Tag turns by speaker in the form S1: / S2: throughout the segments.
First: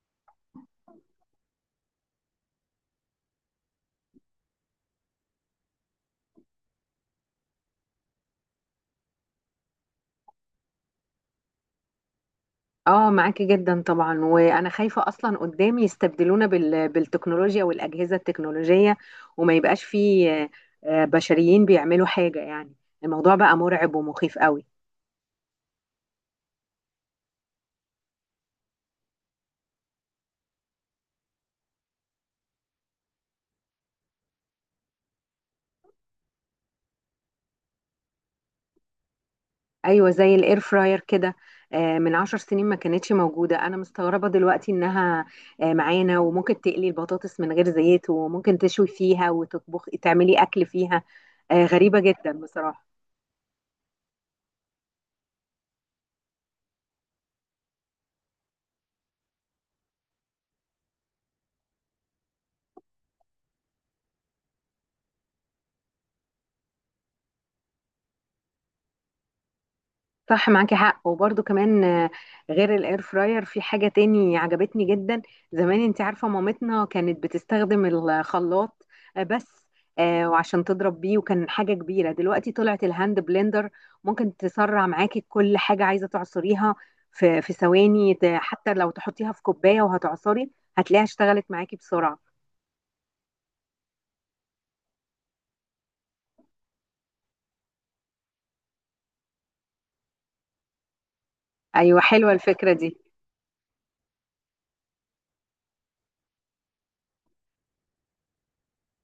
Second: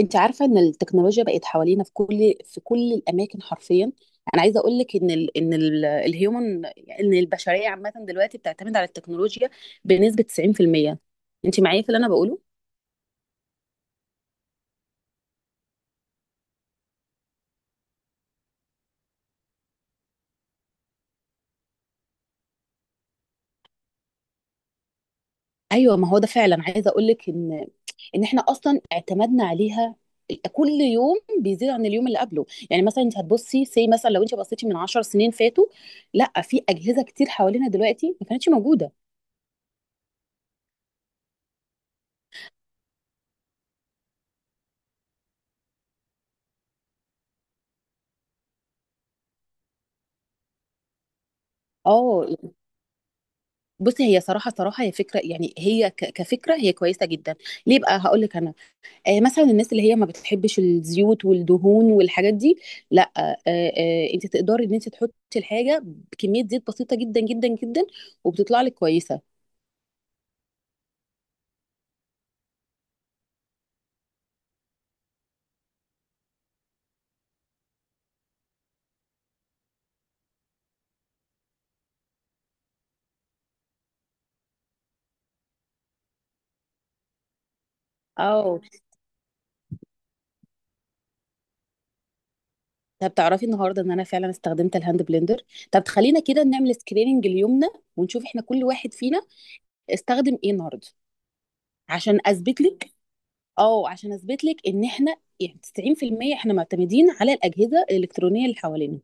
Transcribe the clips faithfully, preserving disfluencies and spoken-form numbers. S1: انت عارفه ان التكنولوجيا بقت حوالينا في كل في كل الاماكن حرفيا. انا عايزه اقول لك ان ال ان ال الهيومن ان البشريه عامه دلوقتي بتعتمد على التكنولوجيا بنسبه تسعين في المية. انت معايا في اللي انا بقوله؟
S2: اه معاكي جدا طبعا، وانا خايفه اصلا قدام يستبدلونا بال... بالتكنولوجيا والاجهزه التكنولوجيه، وما يبقاش فيه آه، آه، بشريين بيعملوا حاجه يعني. الموضوع بقى مرعب ومخيف قوي.
S1: ايوه، ما هو ده فعلا. عايزه اقول لك ان ان احنا اصلا اعتمدنا عليها، كل يوم بيزيد عن اليوم اللي قبله. يعني مثلا انت هتبصي سي، مثلا لو انت بصيتي من عشر سنين فاتوا، لا، في اجهزه كتير حوالينا دلوقتي ما كانتش موجوده.
S2: ايوه، زي الاير فراير كده. آه، من عشر سنين ما كانتش موجوده. انا مستغربه دلوقتي انها آه، معانا، وممكن تقلي البطاطس من غير زيت وممكن تشوي فيها وتطبخ تعملي اكل فيها. آه، غريبه
S1: اه،
S2: جدا بصراحه.
S1: بصي، هي صراحة صراحة هي فكرة. يعني هي ك- كفكرة هي كويسة جدا. ليه بقى؟ هقول لك أنا. آه، مثلا الناس اللي هي ما بتحبش الزيوت والدهون والحاجات دي، لا آه آه أنت تقدري إن أنت تحطي الحاجة بكمية زيت بسيطة جدا جدا جدا وبتطلع لك كويسة.
S2: صح، معاكي حق، وبرده كمان آه، غير الاير فراير في حاجة تاني عجبتني جدا. زمان انت عارفة مامتنا كانت بتستخدم الخلاط آه، بس آه، وعشان تضرب بيه، وكان حاجة كبيرة. دلوقتي طلعت الهاند بلندر، ممكن تسرع معاكي كل حاجة عايزة تعصريها في في ثواني، ت-
S1: أو
S2: حتى لو تحطيها في كوباية وهتعصري هتلاقيها اشتغلت معاكي بسرعة.
S1: طب تعرفي النهاردة إن أنا فعلا استخدمت الهاند بلندر؟ طب خلينا كده نعمل سكريننج اليومنا ونشوف إحنا كل واحد فينا استخدم إيه النهاردة
S2: ايوه،
S1: عشان
S2: حلوة
S1: أثبت
S2: الفكرة
S1: لك.
S2: دي.
S1: اه، عشان اثبت لك ان احنا يعني تسعين في المية احنا معتمدين على الاجهزه الالكترونيه اللي حوالينا.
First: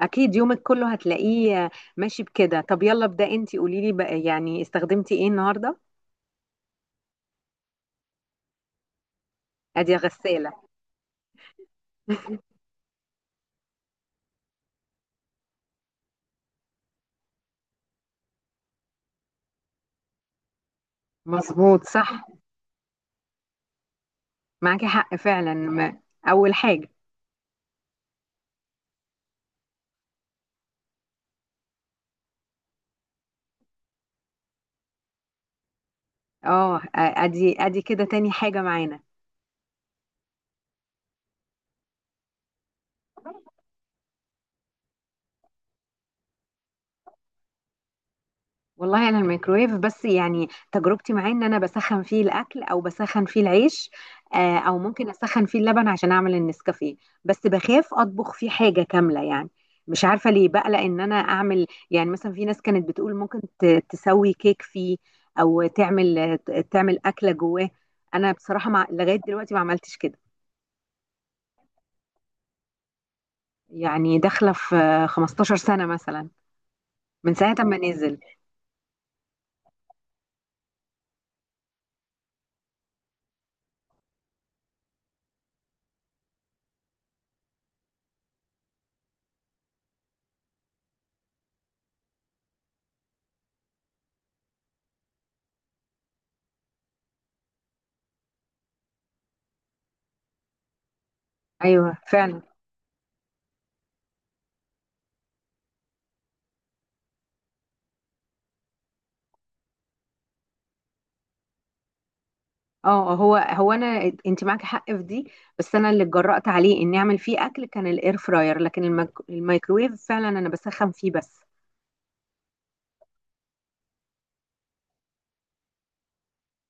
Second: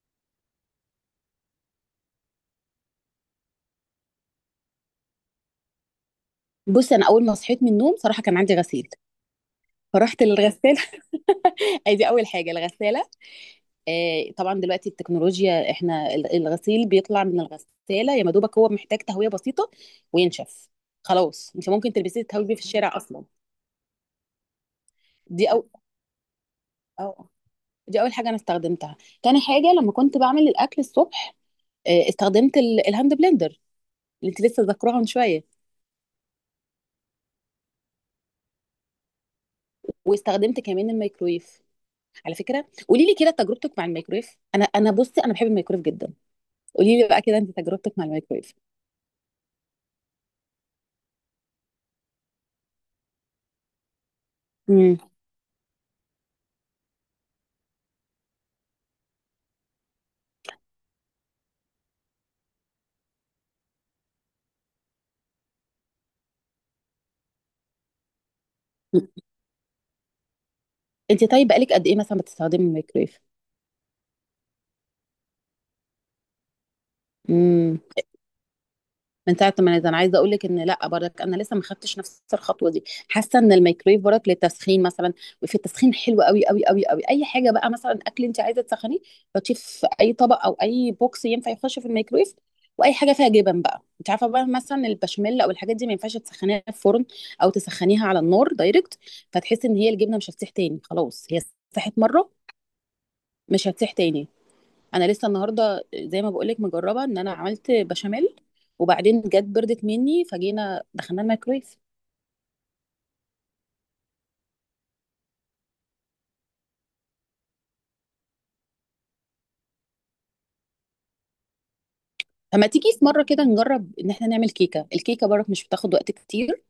S2: اكيد يومك كله هتلاقيه آه، ماشي بكده. طب يلا ابدأ انت، قوليلي بقى يعني استخدمتي ايه النهاردة.
S1: بصي، انا اول ما صحيت من النوم صراحه كان عندي غسيل،
S2: ادي
S1: فرحت
S2: غسالة.
S1: للغساله. ادي اول حاجه الغساله. آه، طبعا دلوقتي التكنولوجيا احنا ال- الغسيل بيطلع من الغساله يا مدوبك، هو محتاج تهويه بسيطه وينشف. خلاص انت
S2: مظبوط،
S1: ممكن تلبسيه
S2: صح،
S1: تهوي بيه في الشارع اصلا.
S2: معاكي حق
S1: دي
S2: فعلا،
S1: او
S2: ما اول حاجة.
S1: أو دي اول حاجه انا استخدمتها. تاني حاجه لما كنت بعمل الاكل الصبح آه، استخدمت ال- الهاند بلندر اللي انت لسه ذاكراها من شويه.
S2: اه، ادي ادي كده تاني حاجة معانا.
S1: واستخدمت كمان الميكرويف. على فكره، قولي لي كده تجربتك مع الميكرويف. انا انا بصي انا بحب الميكرويف جدا. قولي لي بقى كده انت تجربتك مع الميكرويف.
S2: والله انا الميكرويف بس، يعني تجربتي معاه ان انا بسخن فيه الاكل او بسخن فيه العيش، آه، او
S1: امم.
S2: ممكن اسخن فيه اللبن عشان اعمل النسكافيه. بس بخاف اطبخ فيه حاجة كاملة يعني. مش عارفة ليه بقلق ان انا اعمل، يعني مثلا في ناس كانت بتقول ممكن ت- تسوي كيك فيه، او تعمل تعمل اكلة جواه. انا بصراحة مع لغاية دلوقتي ما عملتش كده.
S1: انت طيب بقالك قد ايه مثلا بتستخدمي الميكرويف؟
S2: يعني داخله في 15 سنه مثلا، من ساعه ما
S1: امم.
S2: نزل.
S1: من ساعه ما ده انا عايزه اقول لك ان لا برك، انا لسه ما خدتش نفس الخطوه دي، حاسه ان الميكرويف برك للتسخين مثلا. وفي التسخين حلو قوي قوي قوي قوي. اي حاجه بقى مثلا اكل انت عايزه تسخنيه، حطيه في اي طبق او اي بوكس ينفع يخش في الميكرويف. واي حاجه فيها جبن بقى انت عارفه، بقى مثلا البشاميل او الحاجات دي ما ينفعش تسخنيها في فرن او تسخنيها على النار دايركت، فتحسي ان هي الجبنه مش هتسيح تاني. خلاص هي
S2: ايوه،
S1: ساحت مره،
S2: فعلا.
S1: مش هتسيح تاني. انا لسه النهارده زي ما بقولك مجربه ان انا عملت بشاميل وبعدين جت بردت مني فجينا دخلنا الميكرويف.
S2: اه، هو هو انا، انت معاك حق في دي، بس انا اللي اتجرأت عليه اني اعمل فيه اكل كان الاير فراير، لكن الميك... الميكرويف فعلا انا بسخن فيه بس.
S1: فما تيجي في مره كده نجرب ان احنا نعمل كيكه. الكيكه برك مش بتاخد وقت كتير،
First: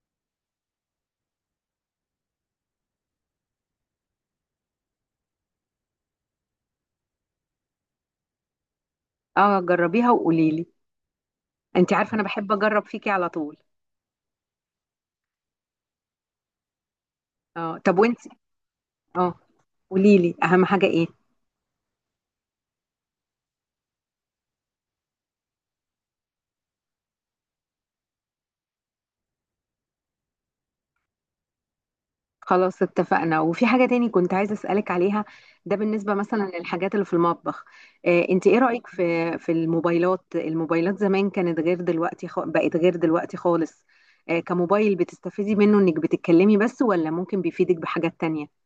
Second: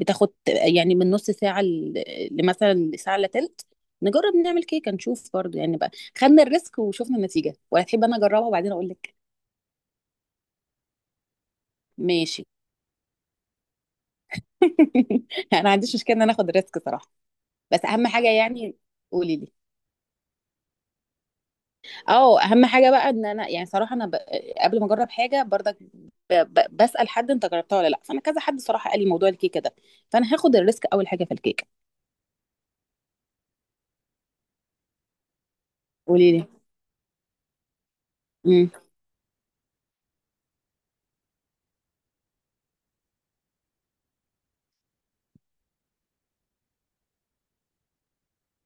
S1: بتاخد يعني من نص ساعه ل- لمثلا ساعه الا تلت. نجرب نعمل كيكه نشوف برضو يعني بقى خدنا الريسك وشوفنا النتيجه، ولا تحب انا اجربها وبعدين اقول لك؟
S2: اه، جربيها وقولي لي، انت عارفه انا
S1: ماشي.
S2: بحب اجرب فيكي على طول.
S1: انا ما عنديش مشكله ان انا اخد الريسك صراحه.
S2: اه،
S1: بس
S2: طب
S1: اهم
S2: وانت.
S1: حاجه يعني.
S2: اه،
S1: قولي لي.
S2: قولي لي اهم حاجه ايه.
S1: اه، اهم حاجه بقى ان انا يعني صراحه انا ب... قبل ما اجرب حاجه برضك ب... ب... بسال حد انت جربتها ولا لا، فانا كذا حد صراحه قال لي موضوع الكيكه ده، فانا هاخد الريسك اول حاجه في الكيكه.
S2: خلاص، اتفقنا. وفي حاجة تاني كنت عايزة أسألك عليها، ده بالنسبة
S1: قولي
S2: مثلا
S1: لي.
S2: للحاجات اللي في المطبخ. آه، انت ايه
S1: امم.
S2: رأيك في في الموبايلات؟ الموبايلات زمان كانت غير دلوقتي، خ... بقت غير دلوقتي خالص. آه، كموبايل بتستفيدي منه انك بتتكلمي بس، ولا ممكن بيفيدك بحاجات تانية؟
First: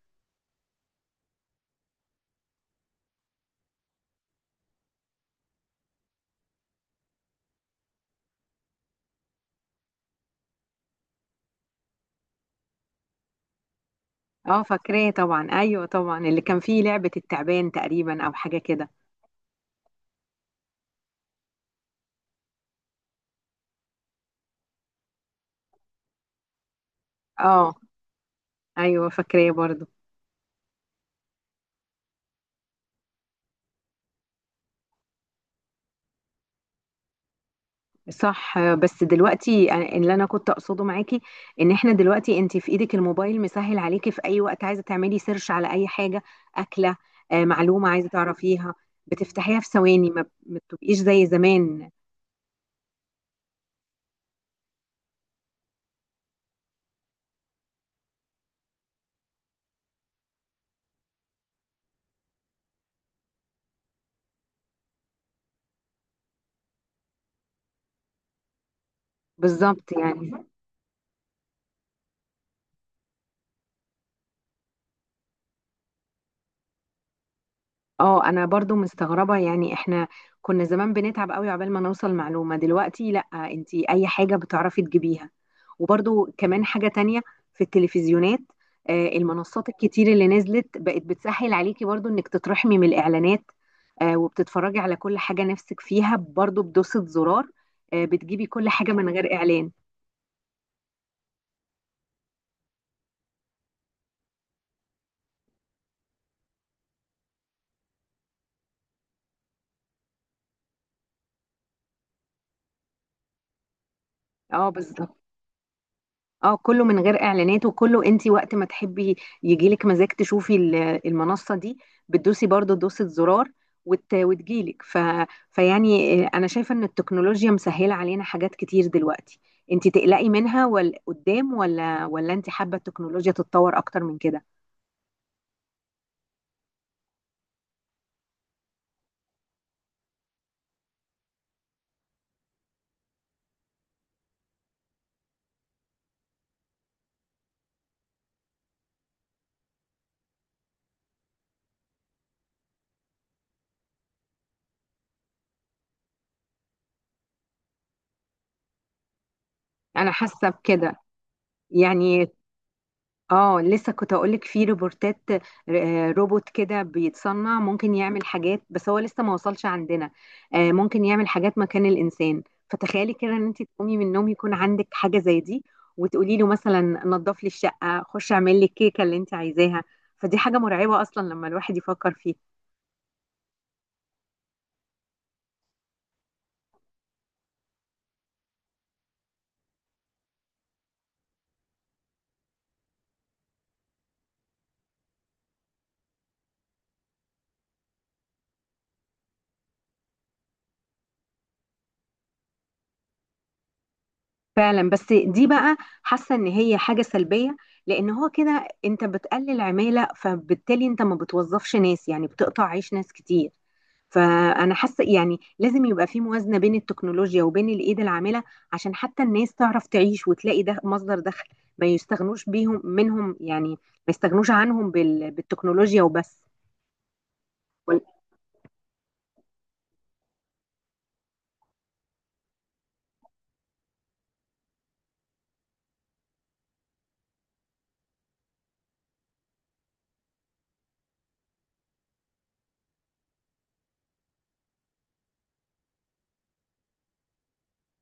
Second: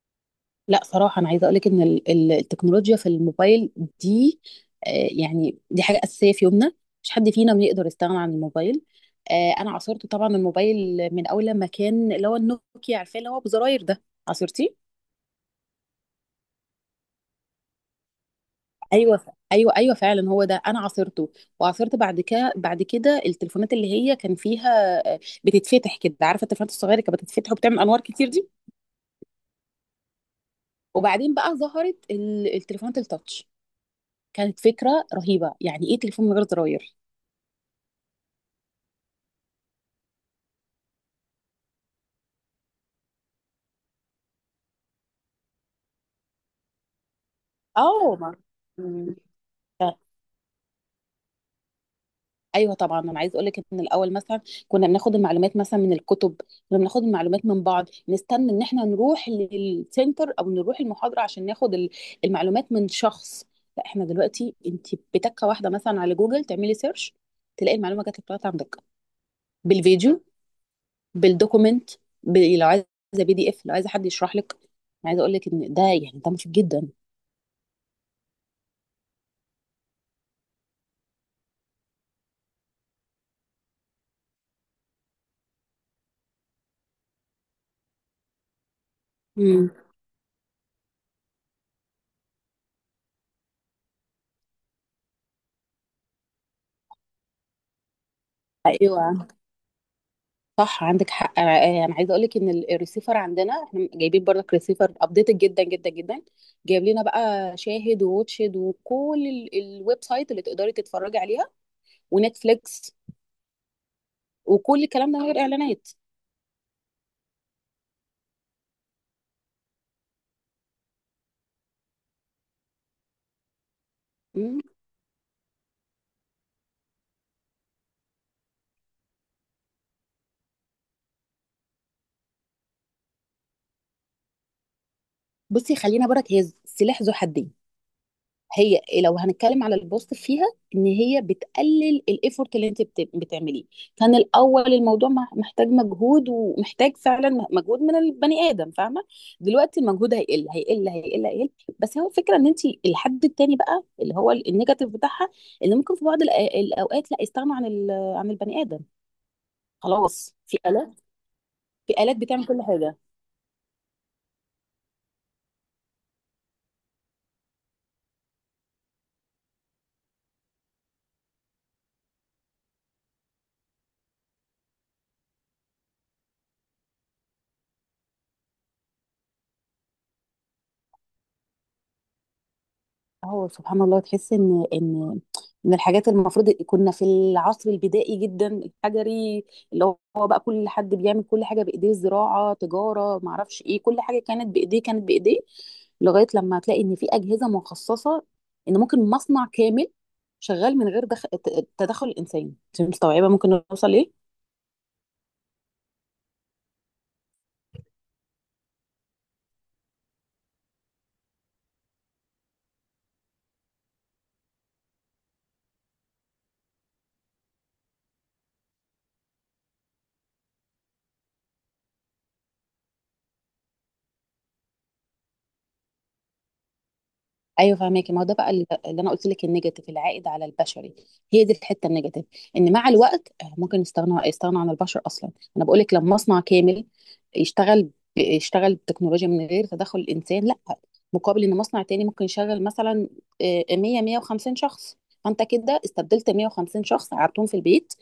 S1: لا صراحه انا عايزه اقول لك ان ال... ال- التكنولوجيا في الموبايل دي آه، يعني دي حاجه اساسيه في يومنا. مش حد فينا بيقدر يستغنى عن الموبايل. آه، انا عاصرت طبعا الموبايل من اول لما كان اللي هو النوكيا عارفاه اللي هو بزراير ده.
S2: اه،
S1: عصرتي؟
S2: فاكراه طبعا، ايوه طبعا، اللي كان فيه لعبة التعبان تقريبا او حاجة كده.
S1: ايوه ايوه ايوه فعلا، هو ده انا عاصرته. وعاصرت بعد كده بعد كده التليفونات اللي هي كان فيها آه، بتتفتح كده. عارفه التليفونات الصغيره اللي كانت بتتفتح
S2: اه،
S1: وبتعمل انوار كتير دي؟
S2: ايوه، فاكراه برضه.
S1: وبعدين بقى ظهرت ال- التليفونات التاتش. كانت فكره رهيبه، يعني ايه تليفون من غير زراير؟
S2: صح، بس دلوقتي أنا- اللي انا كنت اقصده معاكي ان احنا دلوقتي انت في ايدك الموبايل، مسهل عليكي في اي وقت عايزه تعملي سيرش على اي حاجه، اكله، آه، معلومه عايزه
S1: اه ما
S2: تعرفيها، بتفتحيها في ثواني، ما ما بتبقيش زي زمان.
S1: ايوه طبعا. انا عايز اقول لك ان الاول مثلا كنا بناخد المعلومات مثلا من الكتب. كنا بناخد المعلومات من بعض، نستنى ان احنا نروح للسنتر او نروح المحاضره عشان ناخد ال- المعلومات من شخص. لا احنا دلوقتي انت بتكه واحده مثلا على جوجل تعملي سيرش تلاقي المعلومه جات لك لغايه عندك.
S2: بالظبط
S1: بالفيديو،
S2: يعني.
S1: بالدوكومنت، ب- لو عايزه بي دي اف، لو عايزه حد يشرح لك. أنا عايزه اقول لك ان ده يعني ده مفيد جدا.
S2: اه، انا برضو مستغربة. يعني احنا كنا زمان بنتعب قوي عقبال ما نوصل معلومة، دلوقتي لا، انتي اي حاجة بتعرفي تجيبيها. وبرضو كمان حاجة تانية في التلفزيونات، آه، المنصات
S1: مم.
S2: الكتير اللي نزلت بقت بتسهل عليكي برضو انك تترحمي من الاعلانات. آه، وبتتفرجي على كل حاجة نفسك فيها برضو بدوسة زرار. آه، بتجيبي كل حاجة من
S1: ايوه
S2: غير اعلان.
S1: صح، عندك حق. انا أنا عايزه اقول لك ان ال- الريسيفر عندنا، احنا جايبين برضك ريسيفر ابديتد جدا جدا جدا. جايب لنا بقى شاهد ووتشد وكل ال- الويب سايت اللي تقدري تتفرجي عليها ونتفليكس
S2: اه،
S1: وكل الكلام
S2: بالظبط.
S1: ده من غير اعلانات.
S2: اه، كله من غير اعلانات، وكله انت وقت ما تحبي يجيلك مزاج تشوفي ال- المنصه دي، بتدوسي برضو دوسه زرار وت...
S1: مم.
S2: وتجيلك ف... فيعني آه، انا شايفه ان التكنولوجيا مسهله علينا حاجات كتير دلوقتي. انت تقلقي منها، ولا قدام، ولا ولا انت حابه التكنولوجيا تتطور اكتر من كده؟
S1: بصي خلينا برك، هي سلاح ذو حدين. هي إيه، لو هنتكلم على البوست فيها، ان هي بتقلل الايفورت اللي انت بت- بتعمليه. كان الاول الموضوع مح- محتاج مجهود ومحتاج فعلا مجهود من البني ادم، فاهمه. دلوقتي المجهود هيقل هيقل هيقل هيقل. بس هو فكره ان انت الحد التاني بقى اللي هو ال- النيجاتيف بتاعها، ان ممكن في بعض الأ- الاوقات لا يستغنوا عن ال- عن البني ادم.
S2: انا
S1: خلاص،
S2: حاسه
S1: في
S2: بكده،
S1: الات في الات
S2: يعني.
S1: بتعمل كل حاجه.
S2: اه، لسه كنت اقولك في روبوتات، آه، روبوت كده بيتصنع ممكن يعمل حاجات، بس هو لسه ما وصلش عندنا. آه، ممكن يعمل حاجات مكان الانسان. فتخيلي كده ان انت تقومي من النوم، يكون عندك حاجة زي دي، وتقولي له مثلا نظف لي الشقة، خش اعمل لي الكيكة اللي انت عايزاها. فدي حاجة مرعبة اصلا لما الواحد يفكر فيها.
S1: هو سبحان الله، تحس ان ان من الحاجات المفروض كنا في العصر البدائي جدا الحجري، اللي هو بقى كل حد بيعمل كل حاجه بايديه، زراعه، تجاره، ما اعرفش ايه، كل حاجه كانت بايديه كانت بايديه. لغايه لما تلاقي ان في اجهزه مخصصه، ان ممكن مصنع كامل شغال من غير دخ... ت- تدخل الانسان. انت مستوعبه ممكن نوصل ليه؟
S2: فعلا، بس دي بقى حاسه ان هي حاجه سلبيه، لان هو كده انت بتقلل عماله، فبالتالي انت ما بتوظفش ناس، يعني بتقطع عيش ناس كتير. فانا حاسه يعني لازم يبقى في موازنه بين التكنولوجيا وبين الايد العامله، عشان حتى الناس تعرف تعيش وتلاقي ده مصدر دخل، ما يستغنوش بيهم منهم، يعني ما يستغنوش عنهم بال- بالتكنولوجيا وبس.
S1: ايوه فهماكي. ما هو ده بقى اللي اللي انا قلت لك، النيجاتيف العائد على البشري، هي دي الحته النيجاتيف، ان مع الوقت آه، ممكن يستغنوا يستغنوا عن البشر اصلا. انا بقول لك لما مصنع كامل يشتغل ب- يشتغل بتكنولوجيا من غير تدخل الانسان، لا، مقابل ان مصنع تاني ممكن يشغل مثلا آه، مية ميه وخمسين شخص، فانت كده استبدلت ميه وخمسين شخص قعدتهم في البيت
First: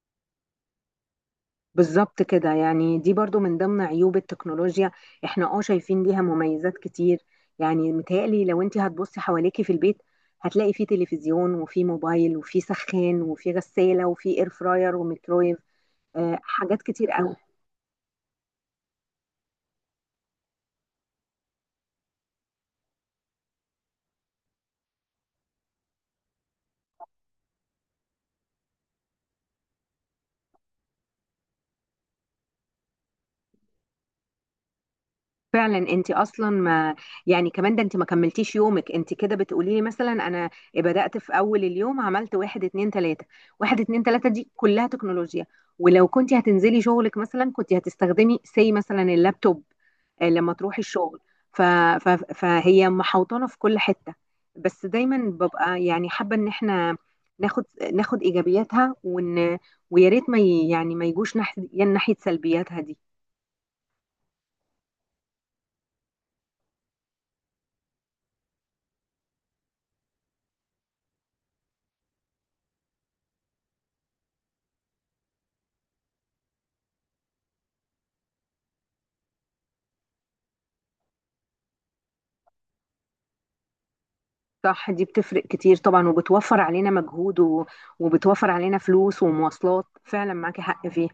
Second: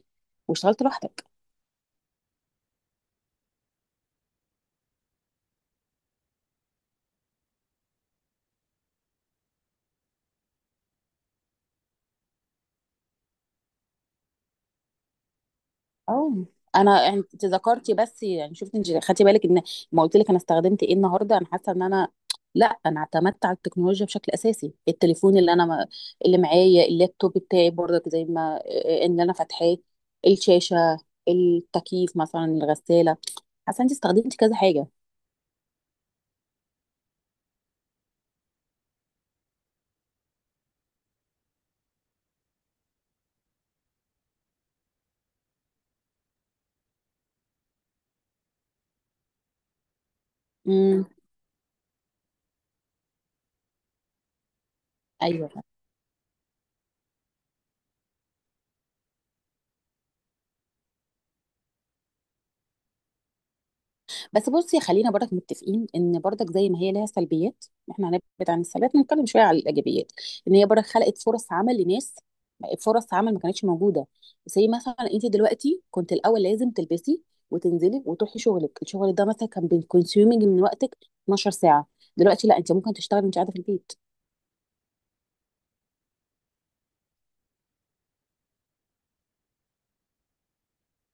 S1: واشتغلت لوحدك.
S2: بالظبط كده، يعني دي برضو من ضمن عيوب التكنولوجيا. احنا اه شايفين ليها مميزات كتير. يعني متهيألي لو انت هتبصي حواليكي في البيت، هتلاقي فيه تلفزيون، وفيه موبايل، وفيه سخان، وفيه غسالة، وفيه اير فراير، وميكرويف. آه
S1: اه،
S2: حاجات
S1: انا
S2: كتير
S1: يعني
S2: قوي.
S1: انت ذكرتي بس، يعني شفت، انت خدتي بالك ان ما قلت لك انا استخدمت ايه النهارده؟ انا حاسه ان انا لا، انا اعتمدت على التكنولوجيا بشكل اساسي. التليفون، اللي انا ما... اللي معايا، اللابتوب بتاعي برضك زي ما ان انا فاتحاه، الشاشه، التكييف مثلا، الغساله. حاسه انت استخدمتي كذا حاجه.
S2: فعلا انت اصلا ما، يعني كمان، ده انت ما كملتيش يومك. انت كده بتقولي لي: مثلا انا بدأت في اول اليوم، عملت واحد اتنين تلاتة. واحد اتنين تلاتة دي كلها تكنولوجيا. ولو كنت هتنزلي شغلك مثلا كنت هتستخدمي سي مثلا اللابتوب آه، لما تروحي
S1: امم.
S2: الشغل. ف... ف... فهي محوطانة في كل حتة. بس دايما
S1: ايوه،
S2: ببقى يعني حابة ان احنا ناخد ناخد ايجابياتها، وان ويا ريت ما ي... يعني ما يجوش ناحية ناحية سلبياتها دي.
S1: بس بصي خلينا برضك متفقين ان برضك زي ما هي لها سلبيات، احنا هنبعد عن السلبيات نتكلم شويه على الايجابيات. ان هي برضك خلقت فرص عمل لناس، فرص عمل ما كانتش موجوده. زي مثلا انت دلوقتي، كنت الاول لازم تلبسي وتنزلي وتروحي شغلك. الشغل ده مثلا كان بيكونسيومينج من وقتك اثنا عشر ساعه. دلوقتي لا، انت ممكن تشتغلي وانت قاعده في البيت.
S2: صح، دي بتفرق كتير طبعا، وبتوفر علينا مجهود و... وبتوفر علينا فلوس ومواصلات، فعلا معاكي حق فيه.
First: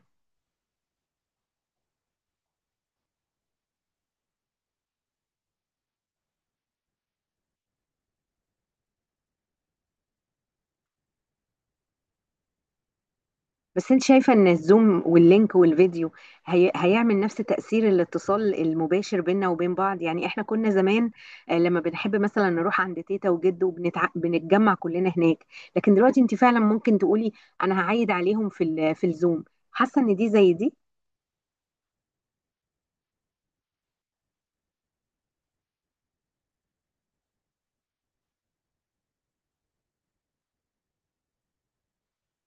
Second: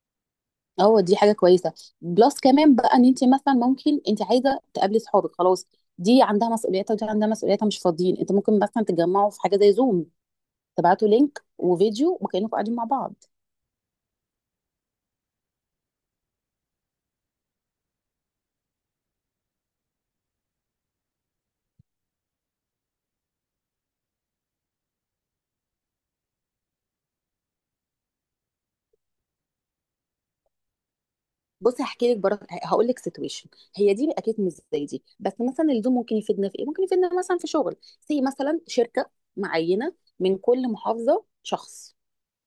S1: اه دي حاجه كويسه. بلس كمان بقى ان انت مثلا ممكن انت عايزه تقابلي صحابك، خلاص، دي عندها مسؤولياتها ودي عندها مسؤولياتها، مش فاضيين، انت ممكن مثلا تتجمعوا في حاجه زي زوم، تبعتوا لينك وفيديو وكانكم قاعدين مع بعض.
S2: بس انت شايفة ان الزوم واللينك والفيديو هي... هيعمل نفس تأثير الاتصال المباشر بيننا وبين بعض؟ يعني احنا كنا زمان آه، لما بنحب مثلا نروح عند تيتا وجد، وبنتع... بنتجمع كلنا هناك. لكن دلوقتي انت فعلا ممكن تقولي انا هعيد عليهم في ال... في الزوم. حاسة ان دي زي دي؟
S1: بصي هحكي لك برضه هقول لك سيتويشن. هي دي اكيد مش زي دي، بس مثلا الزوم ممكن يفيدنا في ايه؟ ممكن يفيدنا مثلا في شغل، زي مثلا شركه معينه من كل محافظه شخص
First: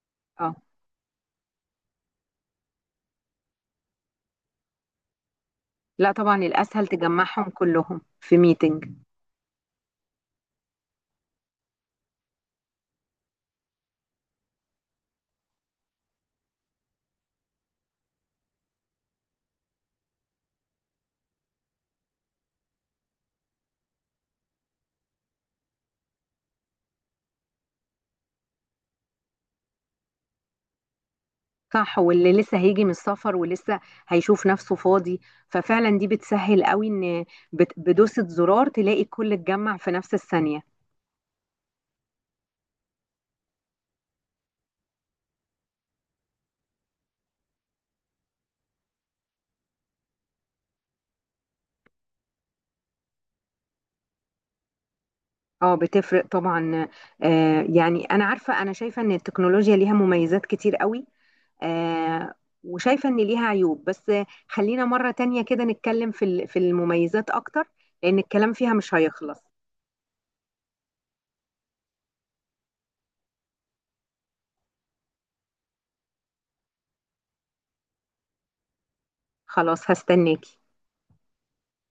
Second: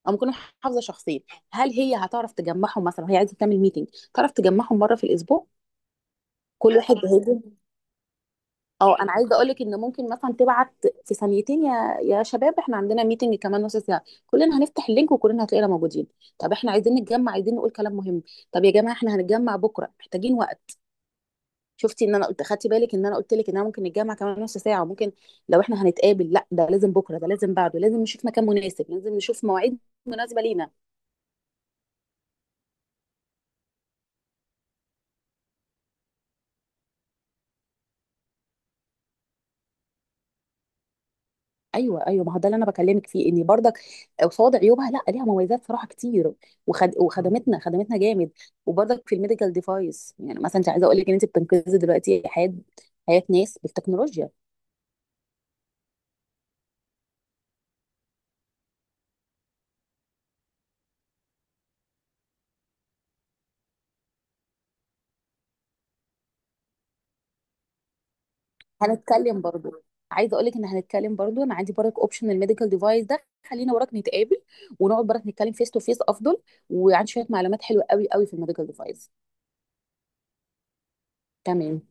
S1: او ممكن
S2: اه،
S1: محافظه شخصين. هل هي هتعرف تجمعهم مثلا وهي عايزه تعمل ميتنج؟ تعرف تجمعهم مره في الاسبوع؟
S2: لا طبعا،
S1: كل
S2: الاسهل
S1: واحد هيجي.
S2: تجمعهم كلهم في ميتنج.
S1: اه، انا عايزه اقول لك ان ممكن مثلا تبعت في ثانيتين يا يا شباب، احنا عندنا ميتنج كمان نص ساعه، كلنا هنفتح اللينك وكلنا هتلاقينا موجودين. طب احنا عايزين نتجمع، عايزين نقول كلام مهم. طب يا جماعه احنا هنتجمع بكره، محتاجين وقت. شفتي ان انا قلت، خدتي بالك ان انا قلت لك ان انا ممكن نتجمع كمان نص ساعه؟ وممكن لو احنا هنتقابل لا، ده لازم بكره، ده لازم بعده، لازم نشوف مكان مناسب، لازم نشوف مواعيد مناسبه لينا.
S2: صح، واللي لسه هيجي من السفر ولسه هيشوف نفسه فاضي. ففعلا دي بتسهل قوي ان بت- بدوسة زرار تلاقي الكل اتجمع في نفس الثانية.
S1: ايوه ايوه، ما هو ده اللي انا بكلمك فيه، ان برضك قصاد عيوبها لا ليها مميزات صراحه كتير، وخد... وخدمتنا خدمتنا جامد. وبرضك في الميديكال ديفايس، يعني مثلا انت عايزه اقول لك ان انت بتنقذي دلوقتي حياه حياه ناس بالتكنولوجيا.
S2: اه، بتفرق طبعا. آه يعني انا عارفة، انا شايفة ان التكنولوجيا ليها مميزات كتير قوي، آه وشايفة ان ليها عيوب. بس خلينا مرة تانية كده نتكلم في ال- في المميزات اكتر، لان الكلام فيها مش هيخلص.
S1: هنتكلم برضو، عايزه اقول لك ان هنتكلم برضو، انا عندي برضك اوبشن الميديكال ديفايس ده. خلينا وراك نتقابل ونقعد برضك نتكلم فيس تو فيس افضل. وعندي شويه معلومات حلوه قوي قوي في الميديكال ديفايس.
S2: خلاص، هستناكي.
S1: تمام.